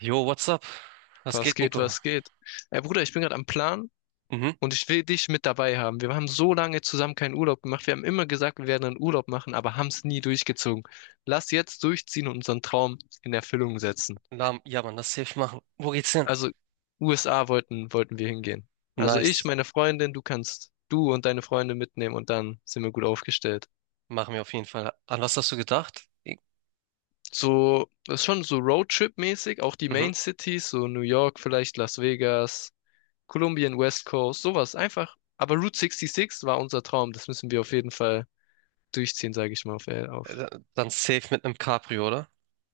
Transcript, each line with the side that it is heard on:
right: Jo, what's up? Was
left: Was
right: geht,
left: geht,
right: Nico?
left: was geht? Ey Bruder, ich bin gerade am Plan
right: Mhm.
left: und ich will dich mit dabei haben. Wir haben so lange zusammen keinen Urlaub gemacht. Wir haben immer gesagt, wir werden einen Urlaub machen, aber haben es nie durchgezogen. Lass jetzt durchziehen und unseren Traum in Erfüllung setzen.
right: Na, ja, Mann, das safe machen. Wo geht's hin?
left: Also USA wollten wir hingehen. Also ich,
right: Nice.
left: meine Freundin, du kannst du und deine Freunde mitnehmen und dann sind wir gut aufgestellt.
right: Machen wir auf jeden Fall. An was hast du gedacht?
left: So, das ist schon so Roadtrip-mäßig, auch die
right: Mhm.
left: Main Cities, so New York vielleicht, Las Vegas. Kolumbien, West Coast, sowas. Einfach. Aber Route 66 war unser Traum. Das müssen wir auf jeden Fall durchziehen, sage ich mal auf, auf.
right: Äh, Dann safe mit einem Cabrio, oder?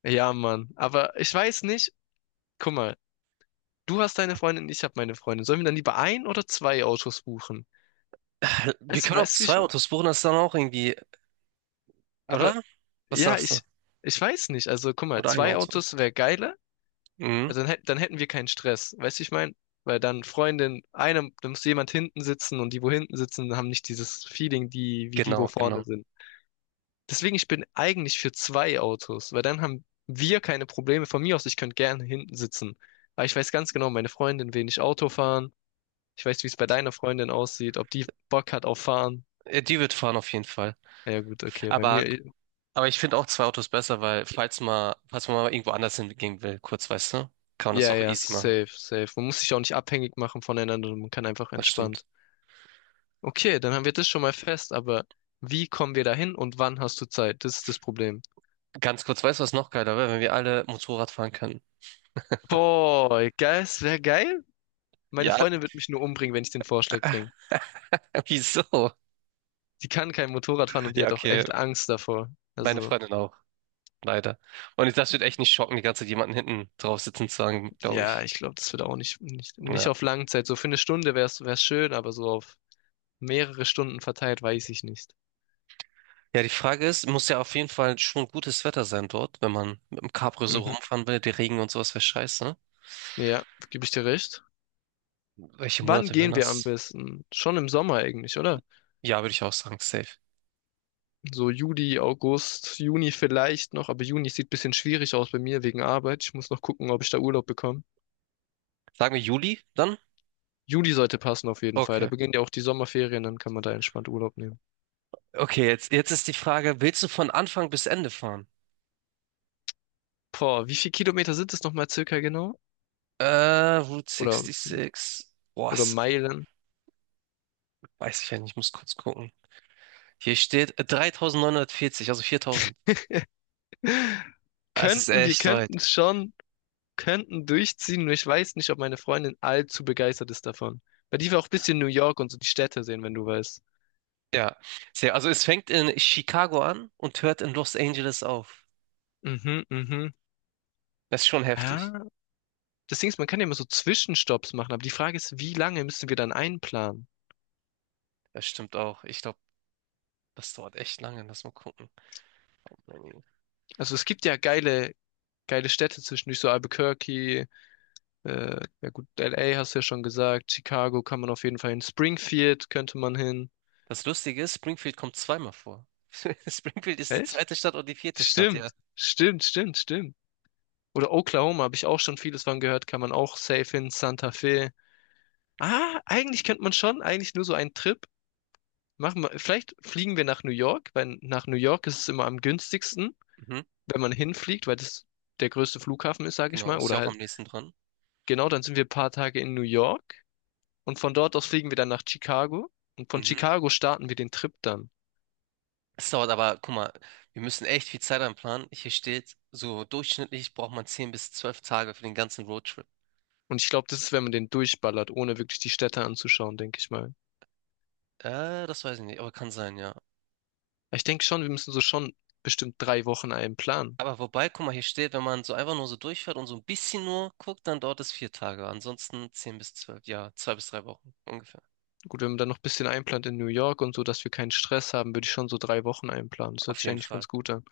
left: Ja, Mann. Aber ich weiß nicht. Guck mal, du hast deine Freundin, ich habe meine Freundin. Sollen wir dann lieber ein oder zwei Autos buchen?
right: Wir
left: Weißt,
right: können auch
left: weißt du, wie ich
right: zwei
left: meine?
right: Autos buchen, das ist dann auch irgendwie,
left: Aber
right: oder? Was
left: ja,
right: sagst du?
left: ich weiß nicht. Also, guck mal,
right: Oder ein
left: zwei
right: Auto?
left: Autos wäre geiler.
right: Mhm.
left: Also, dann hätten wir keinen Stress. Weißt du, wie ich meine? Weil dann Freundin, einer, da muss jemand hinten sitzen und die, wo hinten sitzen, haben nicht dieses Feeling, die, wie die, wo
right: Genau,
left: vorne
right: genau.
left: sind. Deswegen, ich bin eigentlich für zwei Autos, weil dann haben wir keine Probleme. Von mir aus, ich könnte gerne hinten sitzen. Aber ich weiß ganz genau, meine Freundin will nicht Auto fahren. Ich weiß, wie es bei deiner Freundin aussieht, ob die Bock hat auf Fahren.
right: Die wird fahren auf jeden Fall.
left: Ja gut, okay, bei
right: Aber,
left: mir,
right: aber ich finde auch zwei Autos besser, weil falls mal, falls man mal irgendwo anders hingehen will, kurz, weißt du, kann man das
left: ja,
right: auch
left: ja,
right: easy machen.
left: safe, safe. Man muss sich auch nicht abhängig machen voneinander, man kann einfach
right: Das
left: entspannt.
right: stimmt.
left: Okay, dann haben wir das schon mal fest, aber wie kommen wir dahin und wann hast du Zeit? Das ist das Problem.
right: Ganz kurz, weißt du, was noch geiler wäre, wenn wir alle Motorrad fahren könnten?
left: Boah, geil, es wäre geil. Meine
right: Ja,
left: Freundin wird mich nur umbringen, wenn ich den Vorschlag bringe.
right: wieso?
left: Die kann kein Motorrad fahren und die
right: Ja,
left: hat auch
right: okay,
left: echt Angst davor.
right: meine
left: Also,
right: Freundin auch, leider. Und das wird echt nicht schocken, die ganze Zeit jemanden hinten drauf sitzen zu haben, glaube
left: ja,
right: ich.
left: ich glaube, das wird auch nicht
right: Ja.
left: auf Langzeit. So für eine Stunde wäre es schön, aber so auf mehrere Stunden verteilt, weiß ich nicht.
right: Ja, die Frage ist, muss ja auf jeden Fall schon gutes Wetter sein dort, wenn man mit dem Cabrio so
left: Mhm.
right: rumfahren will, der Regen und sowas wäre scheiße, ne?
left: Ja, gebe ich dir recht.
right: Welche
left: Wann
right: Monate wären
left: gehen wir am
right: das?
left: besten? Schon im Sommer eigentlich, oder?
right: Ja, würde ich auch sagen, safe.
left: So Juli, August, Juni vielleicht noch, aber Juni sieht ein bisschen schwierig aus bei mir wegen Arbeit. Ich muss noch gucken, ob ich da Urlaub bekomme.
right: Sagen wir Juli dann?
left: Juli sollte passen auf jeden Fall. Da
right: Okay.
left: beginnen ja auch die Sommerferien, dann kann man da entspannt Urlaub nehmen.
right: Okay, jetzt ist die Frage, willst du von Anfang bis Ende fahren?
left: Boah, wie viele Kilometer sind es nochmal circa genau?
right: Äh, Route
left: Oder
right: 66. Boah,
left: oder
right: das
left: Meilen.
right: weiß ich ja nicht, ich muss kurz gucken. Hier steht 3940, also 4000. Es ist
left: Wir
right: echt weit.
left: könnten es schon, könnten durchziehen, nur ich weiß nicht, ob meine Freundin allzu begeistert ist davon. Weil die will auch ein bisschen New York und so die Städte sehen, wenn du weißt.
right: Ja, sehr. Also es fängt in Chicago an und hört in Los Angeles auf.
left: Mhm, mhm.
right: Das ist schon heftig.
left: Ja, das Ding ist, man kann ja immer so Zwischenstopps machen, aber die Frage ist, wie lange müssen wir dann einplanen?
right: Das stimmt auch. Ich glaube, das dauert echt lange. Lass mal gucken.
left: Also es gibt ja geile Städte zwischendurch, so Albuquerque, ja gut, LA hast du ja schon gesagt, Chicago kann man auf jeden Fall hin, Springfield könnte man hin.
right: Das Lustige ist, Springfield kommt zweimal vor. Springfield ist die
left: Echt?
right: zweite Stadt und die vierte Stadt,
left: Stimmt,
right: ja.
left: stimmt, stimmt, stimmt. Oder Oklahoma habe ich auch schon vieles von gehört, kann man auch safe hin, Santa Fe. Ah, eigentlich könnte man schon, eigentlich nur so einen Trip machen. Vielleicht fliegen wir nach New York, weil nach New York ist es immer am günstigsten,
right: Mhm.
left: wenn man hinfliegt, weil das der größte Flughafen ist, sage ich
right: Genau,
left: mal.
right: ist
left: Oder
right: ja auch am
left: halt,
right: nächsten dran.
left: genau, dann sind wir ein paar Tage in New York und von dort aus fliegen wir dann nach Chicago und von
right: Mhm.
left: Chicago starten wir den Trip dann.
right: Es dauert aber, guck mal, wir müssen echt viel Zeit einplanen. Hier steht, so durchschnittlich braucht man 10 bis 12 Tage für den ganzen Roadtrip.
left: Und ich glaube, das ist, wenn man den durchballert, ohne wirklich die Städte anzuschauen, denke ich mal.
right: Das weiß ich nicht, aber kann sein, ja.
left: Ich denke schon, wir müssen so schon bestimmt 3 Wochen einen planen.
right: Aber wobei, guck mal, hier steht, wenn man so einfach nur so durchfährt und so ein bisschen nur guckt, dann dauert es 4 Tage. Ansonsten 10 bis 12, ja, 2 bis 3 Wochen ungefähr.
left: Gut, wenn man dann noch ein bisschen einplant in New York und so, dass wir keinen Stress haben, würde ich schon so 3 Wochen einplanen. Das hört
right: Auf
left: sich
right: jeden
left: eigentlich ganz
right: Fall.
left: gut an.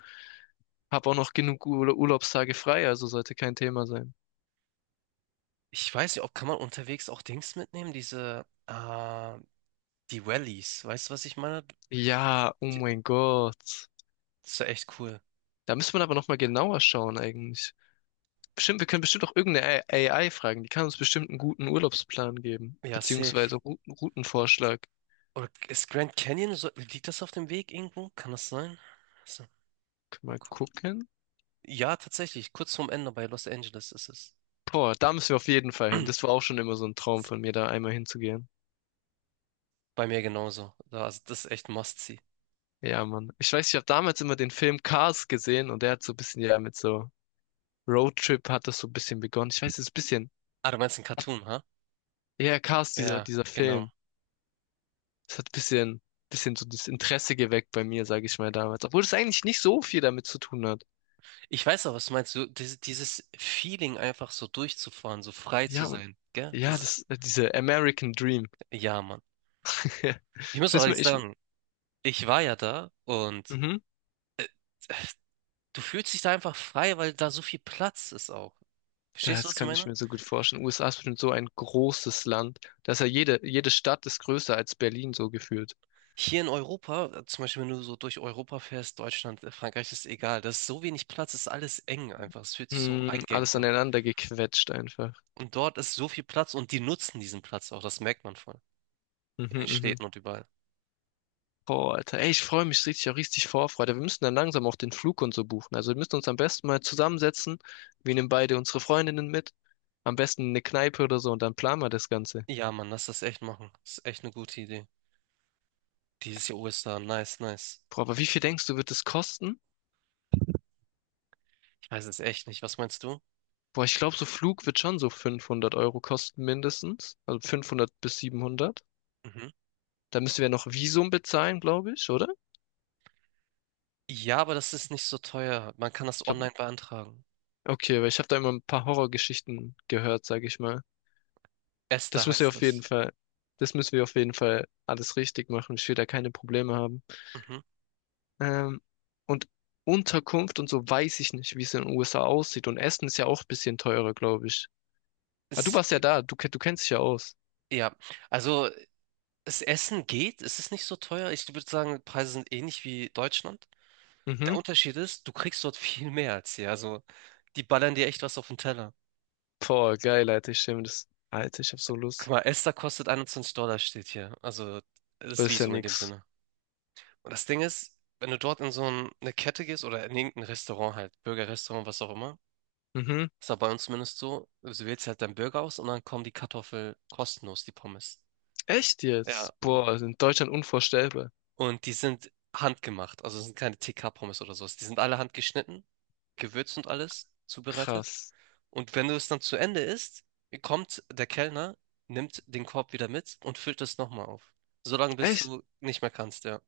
left: Hab auch noch genug Ur Urlaubstage frei, also sollte kein Thema sein.
right: Ich weiß nicht, ob kann man unterwegs auch Dings mitnehmen, diese, die Wellies. Weißt du, was ich meine?
left: Ja, oh
right: Die,
left: mein Gott.
right: das ist ja echt cool.
left: Da müsste man aber nochmal genauer schauen eigentlich. Bestimmt, wir können bestimmt auch irgendeine AI fragen. Die kann uns bestimmt einen guten Urlaubsplan geben.
right: Ja, safe.
left: Beziehungsweise Routenvorschlag.
right: Oder ist Grand Canyon, so, liegt das auf dem Weg irgendwo? Kann das sein? So,
left: Können wir
right: mal
left: mal
right: gucken.
left: gucken?
right: Ja, tatsächlich, kurz vorm Ende bei Los Angeles ist es.
left: Boah, da müssen wir auf jeden Fall hin. Das war auch schon immer so ein Traum von mir, da einmal hinzugehen.
right: Bei mir genauso. Also, das ist echt Must-See.
left: Ja, Mann. Ich weiß, ich habe damals immer den Film Cars gesehen und der hat so ein bisschen ja mit so Roadtrip hat das so ein bisschen begonnen. Ich weiß, es ist ein bisschen,
right: Ah, du meinst ein Cartoon, ha?
left: ja, Cars, dieser,
right: Ja,
left: dieser
right: genau.
left: Film. Es hat ein bisschen so das Interesse geweckt bei mir, sage ich mal damals. Obwohl es eigentlich nicht so viel damit zu tun hat.
right: Ich weiß auch, was du meinst. So, dieses Feeling, einfach so durchzufahren, so frei zu
left: Ja, und,
right: sein, gell?
left: ja,
right: Das ist,
left: diese American Dream.
right: ja, Mann. Ich muss
left: Ich
right: auch
left: weiß mir,
right: ehrlich
left: ich,
right: sagen, ich war ja da und
left: mhm,
right: äh, du fühlst dich da einfach frei, weil da so viel Platz ist auch. Verstehst du,
left: das
right: was ich
left: kann ich
right: meine?
left: mir so gut vorstellen. USA ist bestimmt so ein großes Land. Da ist ja jede Stadt ist größer als Berlin so gefühlt.
right: Hier in Europa, zum Beispiel, wenn du so durch Europa fährst, Deutschland, Frankreich, ist egal. Da ist so wenig Platz, ist alles eng einfach. Es fühlt sich so
left: Hm, alles
right: eingeengt an.
left: aneinander gequetscht einfach.
right: Und dort ist so viel Platz und die nutzen diesen Platz auch. Das merkt man voll. In
left: Mhm,
right: den
left: mhm.
right: Städten und überall.
left: Boah, Alter, ey, ich freue mich richtig, auch richtig Vorfreude. Wir müssen dann langsam auch den Flug und so buchen. Also wir müssen uns am besten mal zusammensetzen. Wir nehmen beide unsere Freundinnen mit. Am besten eine Kneipe oder so und dann planen wir das Ganze.
right: Ja, Mann, lass das echt machen. Das ist echt eine gute Idee. Dieses Jahr Ostern, nice, nice.
left: Boah, aber wie viel denkst du, wird das kosten?
right: Ich weiß es echt nicht. Was meinst du?
left: Boah, ich glaube, so Flug wird schon so 500 € kosten mindestens. Also 500 bis 700.
right: Mhm.
left: Da müssen wir noch Visum bezahlen, glaube ich, oder?
right: Ja, aber das ist nicht so teuer. Man kann
left: Ich
right: das
left: glaube,
right: online beantragen.
left: okay, weil ich habe da immer ein paar Horrorgeschichten gehört, sage ich mal.
right: Esther
left: Das müssen wir
right: heißt
left: auf jeden
right: das.
left: Fall, das müssen wir auf jeden Fall alles richtig machen. Ich will da keine Probleme haben.
right: Mhm.
left: Ähm, und Unterkunft und so weiß ich nicht, wie es in den USA aussieht. Und Essen ist ja auch ein bisschen teurer, glaube ich. Ah, du
right: Es,
left: warst ja da, du kennst dich ja aus.
right: ja, also das Essen geht, es ist nicht so teuer. Ich würde sagen, Preise sind ähnlich wie Deutschland. Der
left: Mhm.
right: Unterschied ist, du kriegst dort viel mehr als hier. Also die ballern dir echt was auf den Teller.
left: Boah, geil, Alter, ich stell mir das. Alter, ich hab so
right: Guck
left: Lust.
right: mal, Esther kostet $21, steht hier. Also das
left: Das ist ja
right: Visum in dem
left: nix.
right: Sinne. Und das Ding ist, wenn du dort in so ein, eine Kette gehst oder in irgendein Restaurant halt, Burgerrestaurant, was auch immer,
left: Mhm.
right: ist aber bei uns zumindest so, also du wählst halt deinen Burger aus und dann kommen die Kartoffeln kostenlos, die Pommes.
left: Echt
right: Ja,
left: jetzt?
right: und,
left: Boah, also in Deutschland unvorstellbar.
right: und die sind handgemacht, also es sind keine TK-Pommes oder sowas. Die sind alle handgeschnitten, gewürzt und alles, zubereitet.
left: Krass.
right: Und wenn du es dann zu Ende isst, kommt der Kellner, nimmt den Korb wieder mit und füllt es nochmal auf. Solange bis
left: Echt?
right: du nicht mehr kannst, ja.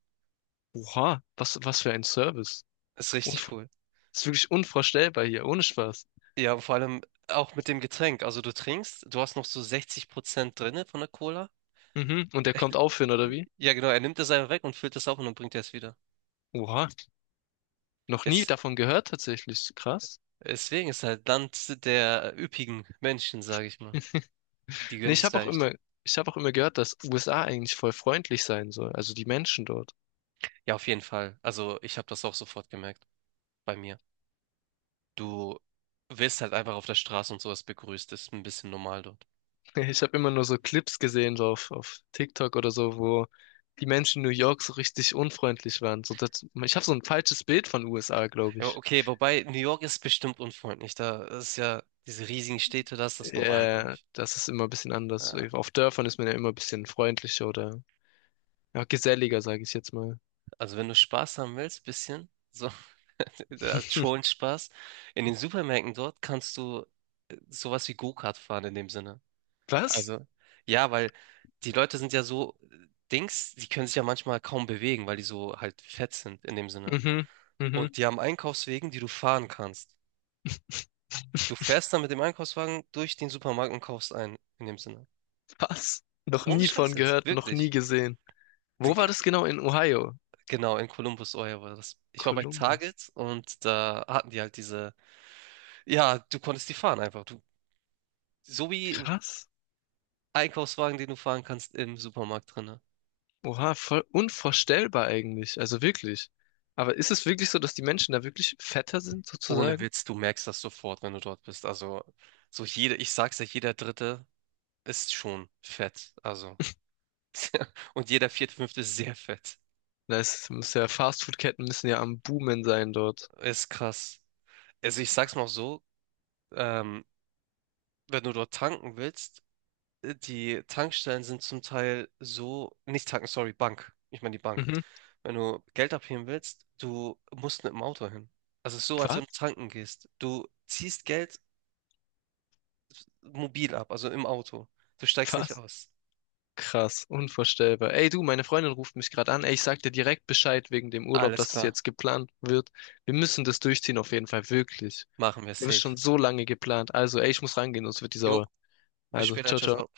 left: Oha, was für ein Service.
right: Ist richtig
left: Unvor
right: cool.
left: Ist wirklich unvorstellbar hier, ohne Spaß.
right: Ja, vor allem auch mit dem Getränk. Also du trinkst, du hast noch so 60% drinne von der Cola.
left: Mhm. Und der kommt aufhören, oder wie?
right: Ja, genau, er nimmt das einfach weg und füllt das auf und dann bringt er es wieder.
left: Oha, noch nie
right: Es,
left: davon gehört tatsächlich. Krass.
right: deswegen ist halt Land der üppigen Menschen, sage ich mal. Die
left: Nee,
right: gönnen
left: ich
right: sich
left: habe auch
right: leicht.
left: immer, ich habe auch immer gehört, dass USA eigentlich voll freundlich sein soll, also die Menschen dort.
right: Ja, auf jeden Fall. Also ich habe das auch sofort gemerkt bei mir. Du wirst halt einfach auf der Straße und sowas begrüßt. Das ist ein bisschen normal dort.
left: Ich habe immer nur so Clips gesehen, so auf TikTok oder so, wo die Menschen in New York so richtig unfreundlich waren. Ich habe so ein falsches Bild von USA, glaube
right: Ja,
left: ich.
right: okay, wobei New York ist bestimmt unfreundlich. Da ist ja diese riesigen Städte, da ist das normal, glaube ich.
left: Das ist immer ein bisschen anders.
right: Ja,
left: Auf Dörfern ist man ja immer ein bisschen freundlicher oder ja, geselliger, sage ich jetzt mal.
right: also wenn du Spaß haben willst, bisschen, so als schon Spaß, in den Supermärkten dort kannst du sowas wie Go-Kart fahren in dem Sinne.
left: Was?
right: Also ja, weil die Leute sind ja so Dings, die können sich ja manchmal kaum bewegen, weil die so halt fett sind in dem Sinne.
left: Mhm, mhm.
right: Und die haben Einkaufswegen, die du fahren kannst. Du fährst dann mit dem Einkaufswagen durch den Supermarkt und kaufst ein, in dem Sinne.
left: Was? Noch
right: Ohne
left: nie von
right: Scheiß jetzt,
left: gehört, noch nie
right: wirklich.
left: gesehen. Wo
right: Sind-
left: war das genau? In Ohio?
right: Genau, in Columbus, oh ja, war das. Ich war bei
left: Columbus.
right: Target und da hatten die halt diese. Ja, du konntest die fahren einfach. Du, so wie
left: Krass.
right: Einkaufswagen, den du fahren kannst im Supermarkt drinne.
left: Oha, voll unvorstellbar eigentlich. Also wirklich. Aber ist es wirklich so, dass die Menschen da wirklich fetter sind,
right: Ohne
left: sozusagen?
right: Witz, du merkst das sofort, wenn du dort bist. Also, so jeder, ich sag's ja, jeder Dritte ist schon fett. Also, und jeder Vierte, Fünfte ist sehr fett.
left: Da ist, muss ja, Fastfood-Ketten müssen ja am Boomen sein dort.
right: Ist krass. Also, ich sag's mal so, ähm, wenn du dort tanken willst, die Tankstellen sind zum Teil so, nicht Tanken, sorry, Bank. Ich meine die Bank.
left: Mhm.
right: Wenn du Geld abheben willst, du musst mit dem Auto hin. Also es ist so, als
left: Was?
right: wenn du tanken gehst. Du ziehst Geld mobil ab, also im Auto. Du steigst nicht
left: Was?
right: aus.
left: Krass, unvorstellbar. Ey du, meine Freundin ruft mich gerade an. Ey, ich sag dir direkt Bescheid wegen dem Urlaub,
right: Alles
left: dass es
right: klar,
left: jetzt geplant wird. Wir müssen das durchziehen auf jeden Fall, wirklich.
right: machen wir
left: Wir haben es
right: safe.
left: schon so lange geplant. Also, ey, ich muss rangehen, sonst wird die
right: Jo,
left: sauer.
right: bis
left: Also,
right: später,
left: ciao,
right: ciao,
left: ciao.
right: ciao.